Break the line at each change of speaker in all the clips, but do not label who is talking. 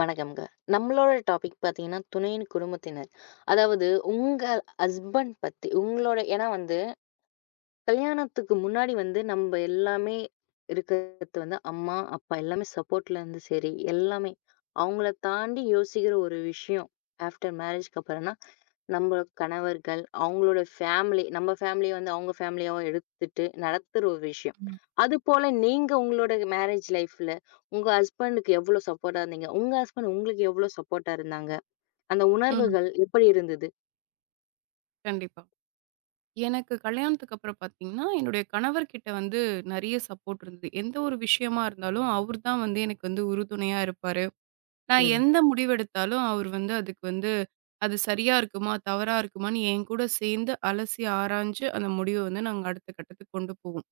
வணக்கம்ங்க. நம்மளோட டாபிக் பார்த்தீங்கன்னா, துணையின் குடும்பத்தினர். அதாவது உங்க ஹஸ்பண்ட் பத்தி உங்களோட ஏன்னா வந்து கல்யாணத்துக்கு முன்னாடி வந்து நம்ம எல்லாமே இருக்கிறது வந்து அம்மா, அப்பா எல்லாமே சப்போர்ட்ல இருந்து சரி, எல்லாமே. அவங்கள தாண்டி யோசிக்கிற ஒரு விஷயம் ஆஃப்டர் மேரேஜ்க்கு அப்புறம்னா, நம்ம கணவர்கள், அவங்களோட ஃபேமிலி, நம்ம ஃபேமிலிய வந்து அவங்க ஃபேமிலியாவா எடுத்துட்டு நடத்துற ஒரு விஷயம்.
ம்.
அதுபோல நீங்க உங்களோட மேரேஜ் லைஃப்ல உங்க ஹஸ்பண்டுக்கு எவ்ளோ சப்போர்ட்டா இருந்தீங்க? உங்க ஹஸ்பண்ட் உங்களுக்கு எவ்ளோ சப்போர்ட்டா இருந்தாங்க? அந்த
ம்.
உணர்வுகள் எப்படி இருந்தது?
கண்டிப்பா. எனக்கு கல்யாணத்துக்கு அப்புறம் பார்த்தீங்கன்னா, என்னுடைய கணவர்கிட்ட வந்து நெறைய சப்போர்ட் இருந்தது. எந்த ஒரு விஷயமா இருந்தாலும், அவர் தான் வந்து எனக்கு வந்து உறுதுணையா இருப்பாரு. நான்
ம்.
எந்த முடிவெடுத்தாலும் அவர் வந்து அதுக்கு வந்து அது சரியா இருக்குமா? தவறா இருக்குமான்னு என் கூட சேர்ந்து அலசி ஆராய்ஞ்சு, அந்த முடிவ வந்து நாங்க அடுத்த கட்டத்துக்கு கொண்டு போவோம்.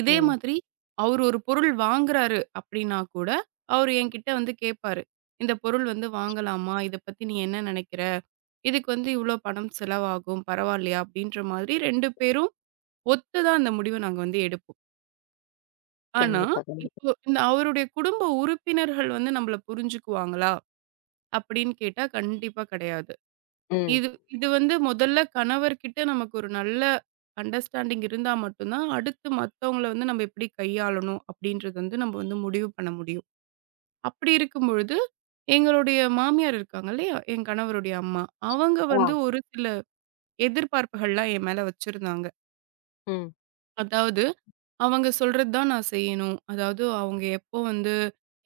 இதே
ம்.
மாதிரி அவர் ஒரு பொருள் வாங்குறாரு அப்படின்னா கூட, அவர் என்கிட்ட வந்து கேட்பாரு. "இந்த பொருள் வந்து வாங்கலாமா? இத பத்தி நீ என்ன நெனைக்கிற?" இதுக்கு வந்து இவ்ளோ பணம் செலவாகும், பரவாயில்லையா? அப்படின்ற மாதிரி 2 பேரும் ஒத்துதான் அந்த முடிவ நாங்க வந்து எடுப்போம். ஆனா,
கண்டிப்பா, கண்டிப்பா.
இப்போ இந்த அவருடைய குடும்ப உறுப்பினர்கள் வந்து நம்மள புரிஞ்சுக்குவாங்களா? அப்படின்னு கேட்டா கண்டிப்பா கிடையாது.
ம். ம்.
இது இது வந்து முதல்ல கணவர்கிட்ட நமக்கு ஒரு நல்ல அண்டர்ஸ்டாண்டிங் இருந்தா மட்டும் தான், அடுத்து மத்தவங்கள வந்து நம்ம எப்படி கையாளணும் அப்படின்றது வந்து நம்ம வந்து முடிவு பண்ண முடியும். அப்படி இருக்கும்பொழுது, எங்களுடைய மாமியார் இருக்காங்க இல்லையா? என் கணவருடைய அம்மா. அவங்க
ஆ.
வந்து ஒரு சில எதிர்பார்ப்புகள்லாம் என் மேல வச்சிருந்தாங்க.
ம்,
அதாவது அவங்க சொல்றது தான் நான் செய்யணும். அதாவது அவங்க எப்போ வந்து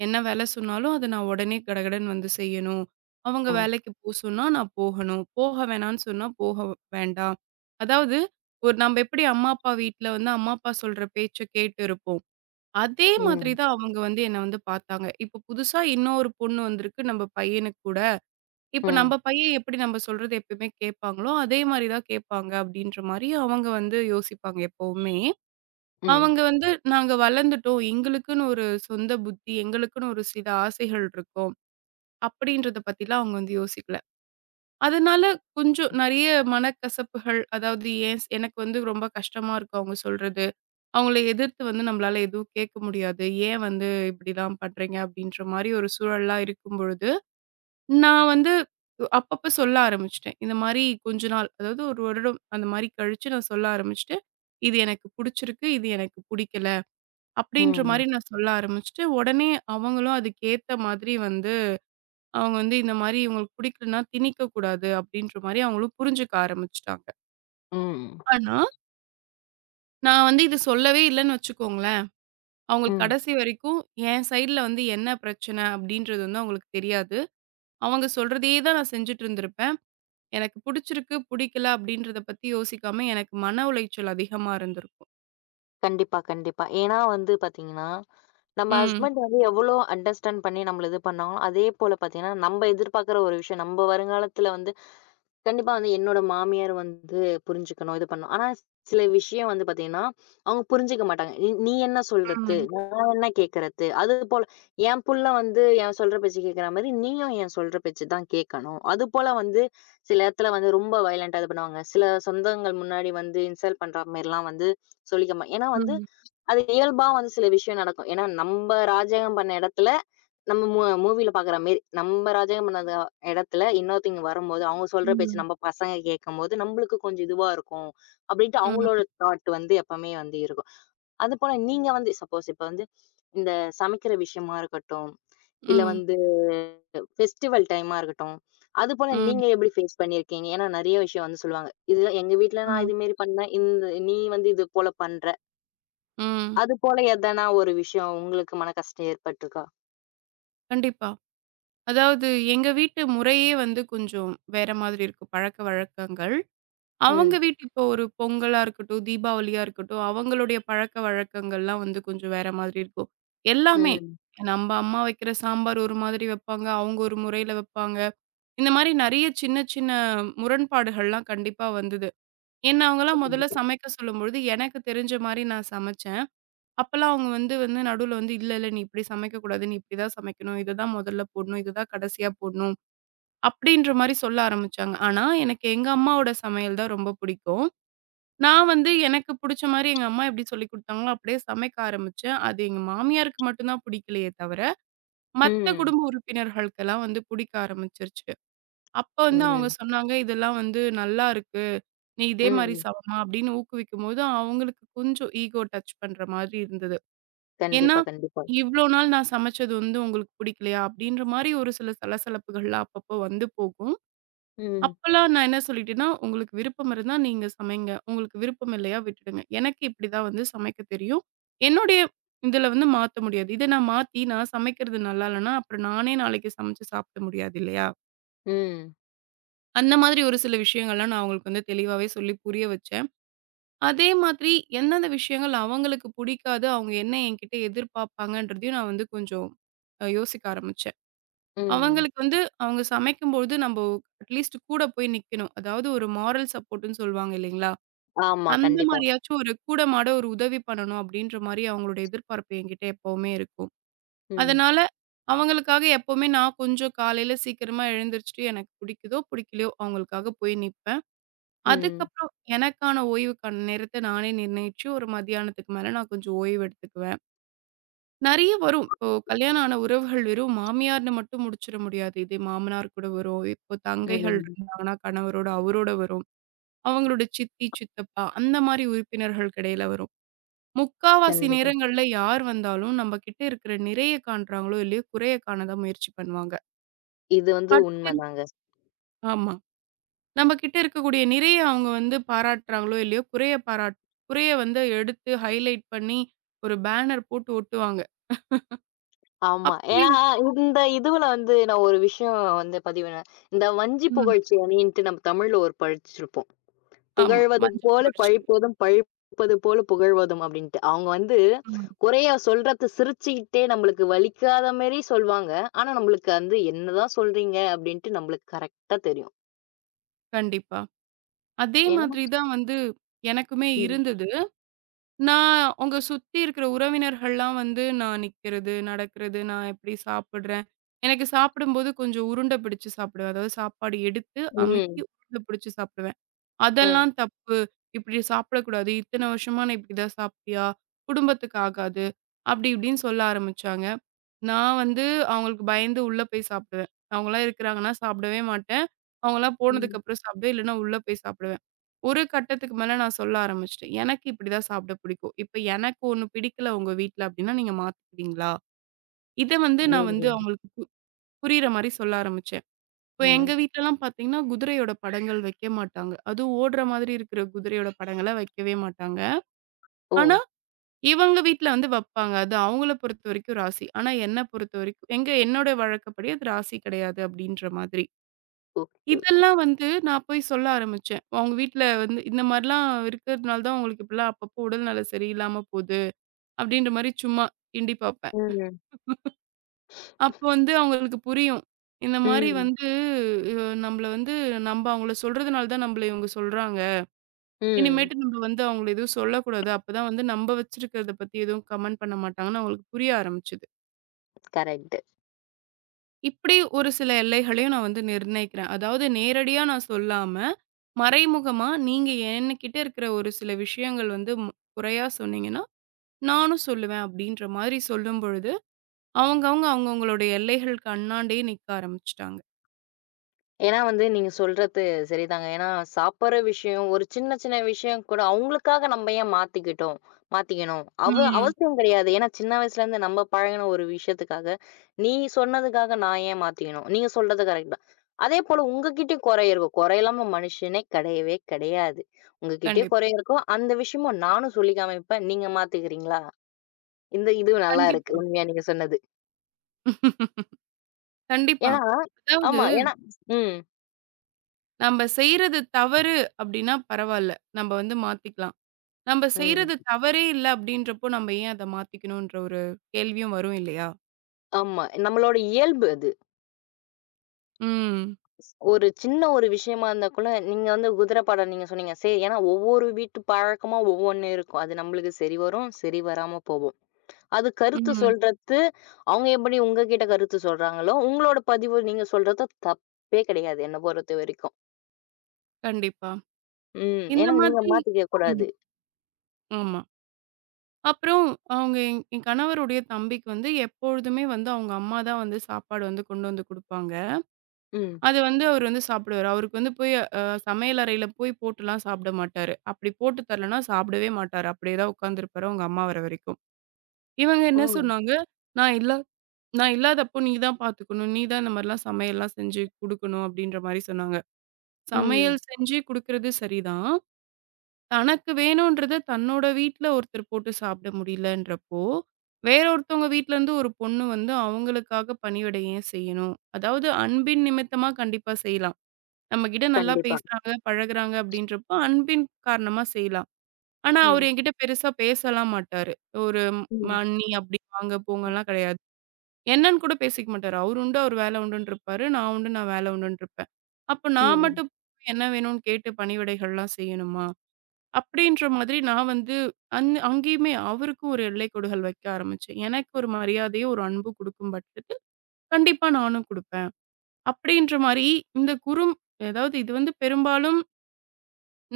என்ன வேலை சொன்னாலும், அத நான் உடனே கடகடன்னு வந்து செய்யணும். அவங்க
ம்.
வேலைக்கு போ சொன்னா, நான் போகணும். போக வேணான்னு சொன்னா, போக வேண்டாம். அதாவது ஒரு நம்ம எப்படி அம்மா, அப்பா வீட்ல வந்து அம்மா, அப்பா சொல்ற பேச்ச கேட்டு இருப்போம். அதே மாதிரி
ம்.
தான் அவங்க வந்து என்ன வந்து பார்த்தாங்க. இப்போ புதுசா இன்னொரு பொண்ணு வந்திருக்கு நம்ம பையனுக்கு கூட. இப்ப
ம்.
நம்ம பையன் எப்படி நம்ம சொல்றது எப்பயுமே கேட்பாங்களோ, அதே மாரி தான் கேட்பாங்க அப்படின்ற மாரி அவங்க வந்து யோசிப்பாங்க எப்பவுமே.
ம்.
அவங்க வந்து நாங்க வளர்ந்துட்டோம். எங்களுக்குன்னு ஒரு சொந்த புத்தி, எங்களுக்குன்னு ஒரு சில ஆசைகள் இருக்கும். அப்படின்றத பத்திலாம் அவங்க வந்து யோசிக்கல. அதனால கொஞ்சம் நெறைய மனக்கசப்புகள், அதாவது ஏன் எனக்கு வந்து ரொம்ப கஷ்டமா இருக்கும் அவங்க சொல்றது. அவங்கள எதிர்த்து வந்து நம்மளால எதுவும் கேட்க முடியாது. ஏன் வந்து இப்படிலாம் பண்றீங்க அப்படின்ற மாரி ஒரு சூழல்லாம் இருக்கும் பொழுது நான் வந்து அப்பப்ப சொல்ல ஆரம்பிச்சுட்டேன். இந்த மாரி கொஞ்ச நாள், அதாவது ஒரு வருடம் அந்த மாரி கழிச்சு நான் சொல்ல ஆரம்பிச்சுட்டு, "இது எனக்கு புடிச்சிருக்கு. இது எனக்கு புடிக்கல." அப்படின்ற
ம்.
மாரி நான் சொல்ல ஆரம்பிச்சுட்டு, உடனே அவங்களும் அதுக்கேத்த மாதிரி வந்து, அவங்க வந்து இந்த மாரி "இவங்களுக்கு புடிக்கலன்னா திணிக்கக்கூடாது." அப்படின்ற மாரி அவங்களும் புரிஞ்சுக்க ஆரம்பிச்சுட்டாங்க.
ம்.
ஆனா, நான் வந்து இது சொல்லவே இல்லன்னு வச்சுக்கோங்களேன், அவங்களுக்கு
ம்.
கடைசி வரைக்கும் என் சைடுல வந்து என்ன பிரச்சனை அப்படின்றது வந்து அவங்களுக்கு தெரியாது. அவங்க சொல்றதையே தான் நான் செஞ்சுட்டு இருந்திருப்பேன். எனக்கு புடிச்சிருக்கு, புடிக்கல அப்படின்றத பத்தி யோசிக்காம எனக்கு மன உளைச்சல் அதிகமா இருந்திருக்கும்.
கண்டிப்பா, கண்டிப்பா. ஏன்னா வந்து பார்த்தீங்கன்னா, நம்ம
ம்.
ஹஸ்பண்ட் வந்து எவ்வளோ அண்டர்ஸ்டாண்ட் பண்ணி நம்மள இது பண்ணாங்களோ, அதே போல பார்த்தீங்கன்னா, நம்ம எதிர்பார்க்குற ஒரு விஷயம், நம்ம வருங்காலத்தில வந்து கண்டிப்பா வந்து என்னோட மாமியார் வந்து புரிஞ்சுக்கணும், இது பண்ணணும். ஆனா சில விஷயம் வந்து பார்த்தீங்கன்னா, அவங்க புரிஞ்சுக்க மாட்டாங்க. "நீ நீ என்ன சொல்றது?
ம்.
என்ன கேட்கறது? அது போல என் புள்ள வந்து என் சொல்ற பேச்சு கேட்கிற மாரி, நீயும் என் சொல்ற பேச்சு தான் கேட்கணும். அது போல வந்து சில இடத்துல வந்து ரொம்ப வயலன்ட்டா இது பண்ணுவாங்க. சில சொந்தங்கள் முன்னாடி வந்து இன்சல்ட் பண்ற மாரிலாம் வந்து சொல்லிக்க மா ஏன்னா வந்து
ம்.
அது இயல்பா வந்து சில விஷயம் நடக்கும். ஏன்னா நம்ப ராஜகம் பண்ண இடத்துல, நம்ம மூவில பார்க்குற மாரி, நம்ப ராஜகம் பண்ண இடத்துல இன்னொருத்தங்க வரும்போது, அவங்க சொல்ற பேச்சு
ம்.
நம்ம பசங்க கேட்கும்போது, நம்மளுக்கு கொஞ்சம் இதுவா இருக்கும். அப்படின்ட்டு
ம்.
அவங்களோட தாட் வந்து எப்பவுமே வந்து இருக்கும். அது போல நீங்க வந்து சப்போஸ் இப்ப வந்து இந்த சமைக்கிற விஷயமா இருக்கட்டும், இல்ல
ம்.
வந்து ஃபெஸ்டிவல் டைமா இருக்கட்டும், அது போல
ம்.
நீங்க எப்படி ஃபேஸ் பண்ணியிருக்கீங்க? ஏன்னா நெறைய விஷயம் வந்து சொல்லுவாங்க. இது எங்க வீட்ல நான்
ம்.
இது மாரி பண்ணேன். இந்த நீ வந்து இது போல பண்ற.
ம்.
அது போல எதனா ஒரு விஷயம் உங்களுக்கு மன கஷ்டம் ஏற்பட்டுருக்கா?
கண்டிப்பா. அதாவது எங்க வீட்டு முறையே வந்து கொஞ்சம் வேற மாதிரி இருக்கு பழக்க வழக்கங்கள். அவங்க
ம்.
வீட்டு இப்போ ஒரு பொங்கலா இருக்கட்டும், தீபாவளியா இருக்கட்டும், அவங்களுடைய பழக்க வழக்கங்கள்லாம் வந்து கொஞ்சம் வேற மாதிரி இருக்கும். எல்லாமே.
ம்.
நம்ப அம்மா வைக்கிற சாம்பார் ஒரு மாதிரி வைப்பாங்க. அவங்க ஒரு முறையில வைப்பாங்க. இந்த மாரி நெறைய சின்ன, சின்ன முரண்பாடுகள்லாம் கண்டிப்பா வந்தது. என்ன அவங்கலாம் முதல்ல
கண்டிப்பா.
சமைக்க சொல்லும்பொழுது, எனக்கு தெரிஞ்ச மாரி நான் சமைச்சேன். அப்பலாம் அவங்க வந்து வந்து நடுவுல வந்து, "இல்ல, இல்ல நீ இப்படி சமைக்கக்கூடாது. நீ இப்படி தான் சமைக்கணும். இத தான் முதல்ல போடணும். இத தான் கடைசியா போடணும்." அப்படின்ற மாரி சொல்ல ஆரம்பிச்சாங்க. ஆனா, எனக்கு எங்க அம்மாவோட சமையல் தான் ரொம்ப புடிக்கும். நான் வந்து எனக்கு புடிச்ச மாரி எங்க அம்மா எப்படி சொல்லிக் குடுத்தாங்களோ, அப்படியே சமைக்க ஆரம்பிச்சேன். அது எங்க மாமியாருக்கு மட்டும் தான் புடிக்கலையே தவிர, மத்த
ம்.
குடும்ப உறுப்பினர்களுக்கெல்லாம் வந்து புடிக்க ஆரம்பிச்சுருச்சு. அப்ப வந்து அவங்க
ம்.
சொன்னாங்க, "இதெல்லாம் வந்து நல்லாருக்கு. நீ இதே மாரி
ம்.
சமமா" அப்படின்னு ஊக்குவிக்கும்போது, அவங்களுக்கு கொஞ்சம் ஈகோ டச் பண்ற மாதிரி இருந்தது. ஏன்னா,
கண்டிப்பா, கண்டிப்பா.
"இவ்ளோ நாள் நான் சமைச்சது வந்து உங்களுக்கு பிடிக்கலையா?" அப்படின்ற மாரி ஒரு சில சலசலப்புகள்லாம் அப்பப்போ வந்து போகும்.
ம்.
அப்பலாம் நான் என்ன சொல்லிட்டேன்னா, "உங்களுக்கு விருப்பம் இருந்தா நீங்க சமைங்க. உங்களுக்கு விருப்பம் இல்லையா விட்டுடுங்க. எனக்கு இப்படிதான் வந்து சமைக்க தெரியும். என்னுடைய இதுல வந்து மாத்த முடியாது. இத நான் மாத்தி நான் சமைக்கிறது நல்லா இல்லன்னா, அப்புறம் நானே நாளைக்கு சமைச்சு சாப்பிட முடியாது இல்லையா?"
ம்.
அந்த மாதிரி ஒரு சில விஷயங்கள்லாம் நான் அவங்களுக்கு வந்து தெளிவாவே சொல்லி புரிய வச்சேன். அதே மாதிரி எந்தெந்த விஷயங்கள் அவங்களுக்கு புடிக்காது, அவங்க என்ன என்கிட்ட எதிர்பார்ப்பாங்கன்றதையும் நான் வந்து கொஞ்சம் யோசிக்க ஆரம்பிச்சேன்.
ம்.
அவங்களுக்கு வந்து அவங்க சமைக்கும்பொழுது நம்போ அட்லீஸ்ட் கூட போய் நிக்கணும். அதாவது ஒரு மாரல் சப்போர்ட்ன்னு சொல்லுவாங்க இல்லைங்களா?
ஆமா.
அந்த
கண்டிப்பா.
மாரியாச்சும் ஒரு கூட மாட ஒரு உதவி பண்ணணும் அப்டின்ற மாரி அவங்களோட எதிர்பார்ப்பு என்கிட்ட எப்பவுமே இருக்கும்.
ம்.
அதனால அவங்களுக்காக எப்பவுமே நான் கொஞ்சம் காலையில சீக்கிரமா எழுந்திரிச்சுட்டு எனக்கு புடிக்குதோ, புடிக்கலையோ அவங்களுக்காக போய் நிப்பேன்.
ம்.
அதுக்கப்புறம் எனக்கான ஓய்வுக்கான நேரத்த நானே நிர்ணயிச்சு, ஒரு மதியானத்துக்கு மேல நான் கொஞ்சம் ஓய்வு எடுத்துக்குவேன். நெறைய வரும். இப்போ கல்யாணம் ஆன உறவுகள் வெறும் மாமியார்ன்னு மட்டும் முடிச்சிட முடியாது. இதே மாமனார் கூட வரும். இப்போ தங்கைகள்
ம்.
இருந்தாங்கன்னா, கணவரோட அவரோட வரும். அவங்களோட சித்தி, சித்தப்பா அந்த மாரி உறுப்பினர்களுக்கு இடையில வரும். முக்காவாசி
கண்டிப்பா.
நேரங்கள்ல யார் வந்தாலும், நம்ம கிட்ட இருக்கிற நிறைய காண்றாங்களோ, இல்லையோ குறைய காண தான் முயற்சி பண்ணுவாங்க.
இது வந்து
பட்டுன்னு
உண்மதாங்க.
ஆமா. நம்ம கிட்ட இருக்கக்கூடிய நிறைய அவங்க வந்து பாராட்டுறாங்களோ! இல்லையோ! குறைய வந்து எடுத்து ஹைலைட் பண்ணி ஒரு பேனர் போட்டு ஒட்டுவாங்க.
ஆமா. ஏன்னா,
அப்படியும்
இந்த இதுவுல வந்து நான் ஒரு விஷயம் வந்து பதிவிடுறேன். இந்த வஞ்சி
ம்.
புகழ்ச்சி அணின்ட்டு நம்ம தமிழ்ல ஒரு படிச்சிருப்போம்.
ஆமா.
புகழ்வது
மஞ்ச
போல
புரட்சி.
பழிப்போதும், பழிப்பது போல புகழ்வதும் அப்டின்ட்டு. அவங்க வந்து
ம்.
குறைய சொல்றத சிரிச்சுக்கிட்டே நம்மளுக்கு வலிக்காத மாரி சொல்வாங்க. ஆனா, நம்மளுக்கு வந்து என்னதான் சொல்றீங்க அப்டின்ட்டு நம்மளுக்கு கரெக்ட்டா தெரியும்.
கண்டிப்பா. அதே
ஏன்னா
மாதிரி தான் வந்து எனக்குமே
ம்.
இருந்தது. நான் உங்க சுத்தி இருக்கிற உறவினர்கள்லாம் வந்து நான் நிக்கிறது, நடக்கிறது, நான் எப்படி சாப்பிடுறேன். எனக்கு சாப்பிடும்போது கொஞ்சம் உருண்டை பிடிச்சு சாப்பிடுவேன். அதாவது சாப்பாடு எடுத்து, அமுக்கி
ம்.
உருண்டை பிடிச்சு சாப்பிடுவேன்.
ம்.
அதெல்லாம் தப்பு. இப்படி சாப்பிடக்கூடாது. இத்தனை வருஷமா நான் இப்படிதான் சாப்பிட்டியா? குடும்பத்துக்கு ஆகாது. அப்படி இப்படின்னு சொல்ல ஆரம்பிச்சாங்க. நான் வந்து அவங்களுக்கு பயந்து உள்ள போய் சாப்பிடுவேன். அவங்கலாம் இருக்கிறாங்கன்னா சாப்பிடவே மாட்டேன். அவங்கலாம்
ம்.
போனதுக்கப்புறம் சாப்பிடுவேன். இல்லைன்னா உள்ள போய் சாப்பிடுவேன். ஒரு கட்டத்துக்கு மேல நான் சொல்ல ஆரம்பிச்சுட்டேன். எனக்கு இப்படிதான் சாப்பிட பிடிக்கும். இப்ப எனக்கு ஒண்ணு பிடிக்கல உங்க வீட்ல அப்படின்னா நீங்க மாத்திக்கிறீங்களா? இத வந்து நான் வந்து
ம்.
அவங்களுக்கு புரியிற மாரி சொல்ல ஆரம்பிச்சேன். இப்ப எங்க
ம்.
வீட்லலாம் பார்த்தீங்கன்னா, குதிரையோட படங்கள் வைக்க மாட்டாங்க. அதுவும் ஓடுற மாதிரி இருக்கிற குதிரையோட படங்கள வைக்கவே மாட்டாங்க.
ஓ!
ஆனா, இவங்க வீட்ல வந்து வப்பாங்க. அது அவங்கள பொறுத்தவரைக்கும் ராசி. ஆனா, என்ன பொறுத்தவரைக்கும் எங்க என்னோட வழக்கப்படி அது ராசி கிடையாது அப்டின்ற மாதிரி.
ஓகே.
இதெல்லாம் வந்து நான் போய் சொல்ல ஆரம்பிச்சேன். அவங்க வீட்ல வந்து இந்த மாரிலாம் இருக்கிறதுனால தான் உங்களுக்கு இப்படிலாம் அப்பப்போ உடல்நல சரியில்லாம போது. அப்டின்ற மாரி சும்மா கிண்டி பார்ப்பேன்.
ம்.
அப்போ வந்து அவங்களுக்கு புரியும். இந்த மாரி
ம்.
வந்து நம்மள வந்து நம்ப அவங்கள சொல்றதுனால தான் நம்பள இவங்க சொல்றாங்க.
ம்.
இனிமேட்டு நம்ம வந்து அவங்கள எதுவும் சொல்லக்கூடாது. அப்பதான் வந்து நம்ப வச்சிருக்கிறத பத்தி எதுவும் கமெண்ட் பண்ண மாட்டாங்கன்னு அவங்களுக்கு புரிய ஆரம்பிச்சது.
கரெக்ட்டு.
இப்படி ஒரு சில எல்லைகளையும் நான் வந்து நிர்ணயிக்கிறேன். அதாவது நேரடியா நான் சொல்லாம, மறைமுகமா நீங்க என்கிட்ட இருக்கிற ஒரு சில விஷயங்கள் வந்து ம் குறையா சொன்னீங்கன்னா, நானும் சொல்லுவேன் அப்படின்ற மாதிரி சொல்லும் பொழுது, அவங்க அவங்க அவங்கவங்களுடைய எல்லைகளுக்கு அண்ணாண்டயே நிக்க ஆரம்பிச்சுட்டாங்க.
ஏன்னா வந்து நீங்க சொல்றது சரிதாங்க. ஏன்னா சாப்பிடுற விஷயம், ஒரு சின்ன சின்ன விஷயம் கூட அவங்களுக்காக நம்ம ஏன் மாத்திக்கிட்டோம் மாத்திக்கணும். அவ
ம்.
அவசியம் கிடையாது. ஏன்னா சின்ன வயசுல இருந்து நம்ம பழகுன ஒரு விஷயத்துக்காக, நீ சொன்னதுக்காக நான் ஏன் மாத்திக்கணும்? நீங்க சொல்றது கரெக்ட் தான். அதே போல உங்ககிட்டயும் குறை இருக்கும். குறை இல்லாம மனுஷனே கிடையவே கிடையாது. உங்ககிட்டயும்
கண்டிப்பா,
குறை இருக்கும். அந்த விஷயமும் நானும் சொல்லி காமிப்பேன். நீங்க மாத்திக்கிறீங்களா? இந்த இது நல்லா இருக்கு.
கண்டிப்பா.
உண்மையா நீங்க சொன்னது.
கண்டிப்பா.
ஏன்னா
அதாவது
ஆமா. ஏன்னா ம்,
நம்ம செய்றது தவறு அப்படின்னா பரவால்ல. நம்ம வந்து மாத்திக்கலாம். நம்ம
ம்.
செய்றது தவறே இல்ல அப்படின்றப்போ, நம்ம ஏன் அத மாத்திக்கணுன்ற ஒரு கேள்வியும் வரும் இல்லையா?
ஆமா. நம்மளோட இயல்பு அது.
ம்.
ஒரு சின்ன ஒரு விஷயமா இருந்தா கூட, நீங்க வந்து குதிரை பாடல் நீங்க சொன்னீங்க. சரி ஏன்னா ஒவ்வொரு வீட்டு பழக்கமா ஒவ்வொன்னு இருக்கும். அது நம்மளுக்கு சரி வரும், சரி வராம போகும். அது கருத்து
ம்.
சொல்றது, அவங்க எப்படி உங்ககிட்ட கருத்து சொல்றாங்களோ, உங்களோட பதிவு நீங்க சொல்றது தப்பே கிடையாது, என்ன பொறுத்தவரைக்கும்.
கண்டிப்பா.
ம்.
இந்த
ஏன்னா நீங்க
மாதிரி
மாத்திக்க
ம்.
கூடாது.
ஆமா. அப்புறம் அவங்க என் என் கணவருடைய தம்பிக்கு வந்து எப்பொழுதுமே வந்து அவங்க அம்மா தான் வந்து சாப்பாடு வந்து கொண்டு வந்து குடுப்பாங்க.
ம்.
அது வந்து அவரு வந்து சாப்பிடுவாரு. அவருக்கு வந்து போய் அ சமையல் அறையில போய் போட்டுலாம் சாப்பிட மாட்டாரு. அப்படி போட்டு தரலன்னா சாப்பிடவே மாட்டாரு. அப்படியே தான் உட்கார்ந்திருப்பாரு அவங்க அம்மா வர வரைக்கும். இவங்க என்ன
ம்.
சொன்னாங்க, "நான் இல்ல நான் இல்லாதப்போ நீ தான் பார்த்துக்கணும். நீ தான் இந்த மாரிலாம் சமையல்லாம் செஞ்சு குடுக்கணும் அப்டின்ற மாரி சொன்னாங்க.
ம்.
சமையல் செஞ்சு குடுக்குறது சரிதான். தனக்கு வேணுன்றத தன்னோட வீட்ல ஒருத்தர் போட்டு சாப்பிட முடியலன்றப்போ, வேற ஒருத்தவங்க வீட்லருந்து ஒரு பொண்ணு வந்து அவங்களுக்காக பணிவிடை ஏன் செய்யணும்? அதாவது அன்பின் நிமித்தமா கண்டிப்பா செய்யலாம். நம்மகிட்ட நல்லா
கண்டிப்பா.
பேசுறாங்க, பழகுறாங்க அப்டின்றப்போ அன்பின் காரணமா செய்யலாம். ஆனா அவரு
ம்.
என்கிட்ட பெருசா பேசலாம் மாட்டாரு. ஒரு ம்
ம்.
அண்ணி அப்டி வாங்க போங்கலாம் கிடையாது. என்னன்னு கூட பேசிக்க மாட்டாரு. அவரு உண்டு, அவரு வேலை உண்டுன்னு இருப்பாரு. நான் உண்டு, நான் வேலை உண்டுன்னு இருப்பேன். அப்ப நான்
ம்.
மட்டும் போய் என்ன வேணும்னு கேட்டு பணிவிடைகள்லாம் செய்யணுமா? அப்படின்ற மாதிரி நான் வந்து அங்கேயுமே அவருக்கும் ஒரு எல்லைக்கோடுகள் வைக்க ஆரம்பிச்சேன். எனக்கு ஒரு மரியாதையும், ஒரு அன்பும் குடுக்கும் பட்சத்தில், கண்டிப்பா நானும் குடுப்பேன். அப்படின்ற மாரி இந்த அதாவது இது வந்து பெரும்பாலும்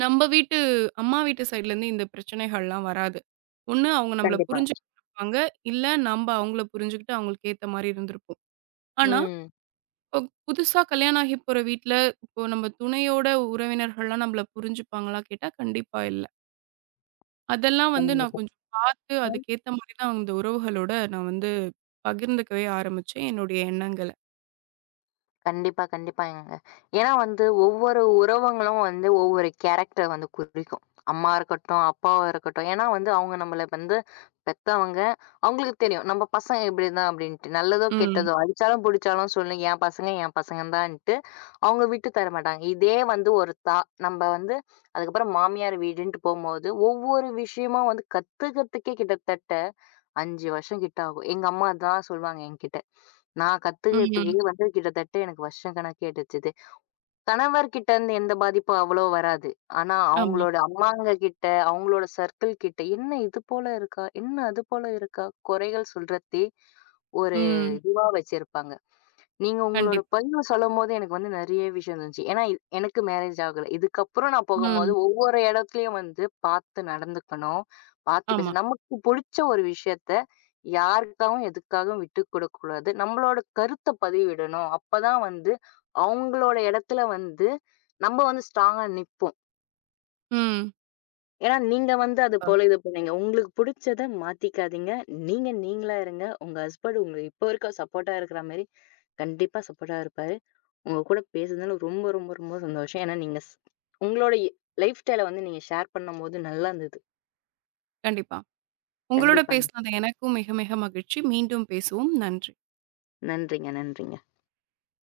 நம்ப வீட்டு அம்மா வீட்டு சைட்லேருந்து இந்த பிரச்சனைகள்லாம் வராது. ஒண்ணு அவங்க நம்மள
கண்டிப்பா.
புரிஞ்சுக்கிட்டு இருப்பாங்க. இல்ல நம்ப அவங்கள புரிஞ்சுகிட்டு அவங்களுக்கு ஏத்த மாரி இருந்திருப்போம். ஆனா
ம்.
இப்போ புதுசா கல்யாணம் ஆகி போற வீட்ல, இப்போ நம்ம துணையோட உறவினர்கள்லாம் நம்மள புரிஞ்சுப்பாங்களா கேட்டா, கண்டிப்பா இல்ல. அதெல்லாம் வந்து நான்
கண்டிப்பா.
கொஞ்சம் பார்த்து அதுக்கேத்த மாரி தான் அந்த உறவுகளோட நான் வந்து பகிர்ந்துக்கவே ஆரம்பிச்சேன், என்னுடைய எண்ணங்கள.
கண்டிப்பா, கண்டிப்பாங்க. ஏன்னா வந்து ஒவ்வொரு உறவுங்களும் வந்து ஒவ்வொரு கேரக்டர வந்து குறிக்கும். அம்மா இருக்கட்டும், அப்பாவா இருக்கட்டும். ஏன்னா வந்து அவங்க நம்மள வந்து பெத்தவங்க. அவங்களுக்கு தெரியும். நம்ம பசங்க இப்படிதான் அப்படின்ட்டு. நல்லதோ,
ம்.
கெட்டதோ அடிச்சாலும், புடிச்சாலும் சொல்லு என் பசங்க, என் பசங்கதான்ட்டு அவங்க விட்டு தர மாட்டாங்க. இதே வந்து ஒரு தா நம்ம வந்து அதுக்கப்புறம் மாமியார் வீடுன்ட்டு போம்போது, ஒவ்வொரு விஷயமும் வந்து கத்துக்கிறதுக்கே கிட்டத்தட்ட 5 வருஷம் கிட்ட ஆகும். எங்க அம்மா அதான் சொல்லுவாங்க என்கிட்ட. நான்
ம்.
கத்துக்கிறதுக்கே வந்து கிட்டத்தட்ட எனக்கு வருஷம் கணக்கே எடுத்தது. கணவர்கிட்ட இருந்து எந்த பாதிப்பும் அவ்வளோ வராது. ஆனா
ஆமா.
அவங்களோட அம்மாங்க கிட்ட, அவங்களோட சர்க்கிள் கிட்ட, "என்ன இது போல இருக்கா? என்ன அது போல இருக்கா?" குறைகள் சொல்றதே ஒரு
ம்.
இதுவா வச்சிருப்பாங்க. நீங்க உங்களோட
கண்டிப்பா.
பதிவு சொல்லும்போது எனக்கு வந்து நெறைய விஷயம் இருந்துச்சு. ஏன்னா, எனக்கு மேரேஜ் ஆகல. இதுக்கப்புறம் நான் போகும்போது
ம்.
ஒவ்வொரு இடத்துலயும் வந்து பார்த்து நடந்துக்கணும். பார்த்து
ஆமா.
பேசணும். நமக்கு புடிச்ச ஒரு விஷயத்த யாருக்காகவும், எதுக்காகவும் விட்டுக் குடுக்கக்கூடாது. நம்மளோட கருத்த பதிவிடணும். அப்பதான் வந்து அவங்களோட இடத்துல வந்து நம்ம வந்து ஸ்ட்ராங்கா நிப்போம்.
ம்.
ஏன்னா, நீங்க வந்து அது போல இது பண்ணீங்க. உங்களுக்கு புடிச்சத மாத்திக்காதீங்க. நீங்க நீங்களா இருங்க. உங்க ஹஸ்பண்ட் உங்களுக்கு இப்போ வரைக்கும் சப்போர்ட்டா இருக்கிற மாரி, கண்டிப்பா சப்போர்ட்டா இருப்பாரு. உங்க கூட பேசுனதுல ரொம்ப, ரொம்ப, ரொம்ப சந்தோஷம். ஏன்னா, நீங்க உங்களோட லைஃப் ஸ்டைல வந்து நீங்க ஷேர் பண்ணும்போது நல்லா இருந்தது.
கண்டிப்பா. உங்களோட
கண்டிப்பாங்க.
பேசினது எனக்கும் மிக மிக மகிழ்ச்சி. மீண்டும் பேசுவோம். நன்றி.
நன்றிங்க, நன்றிங்க.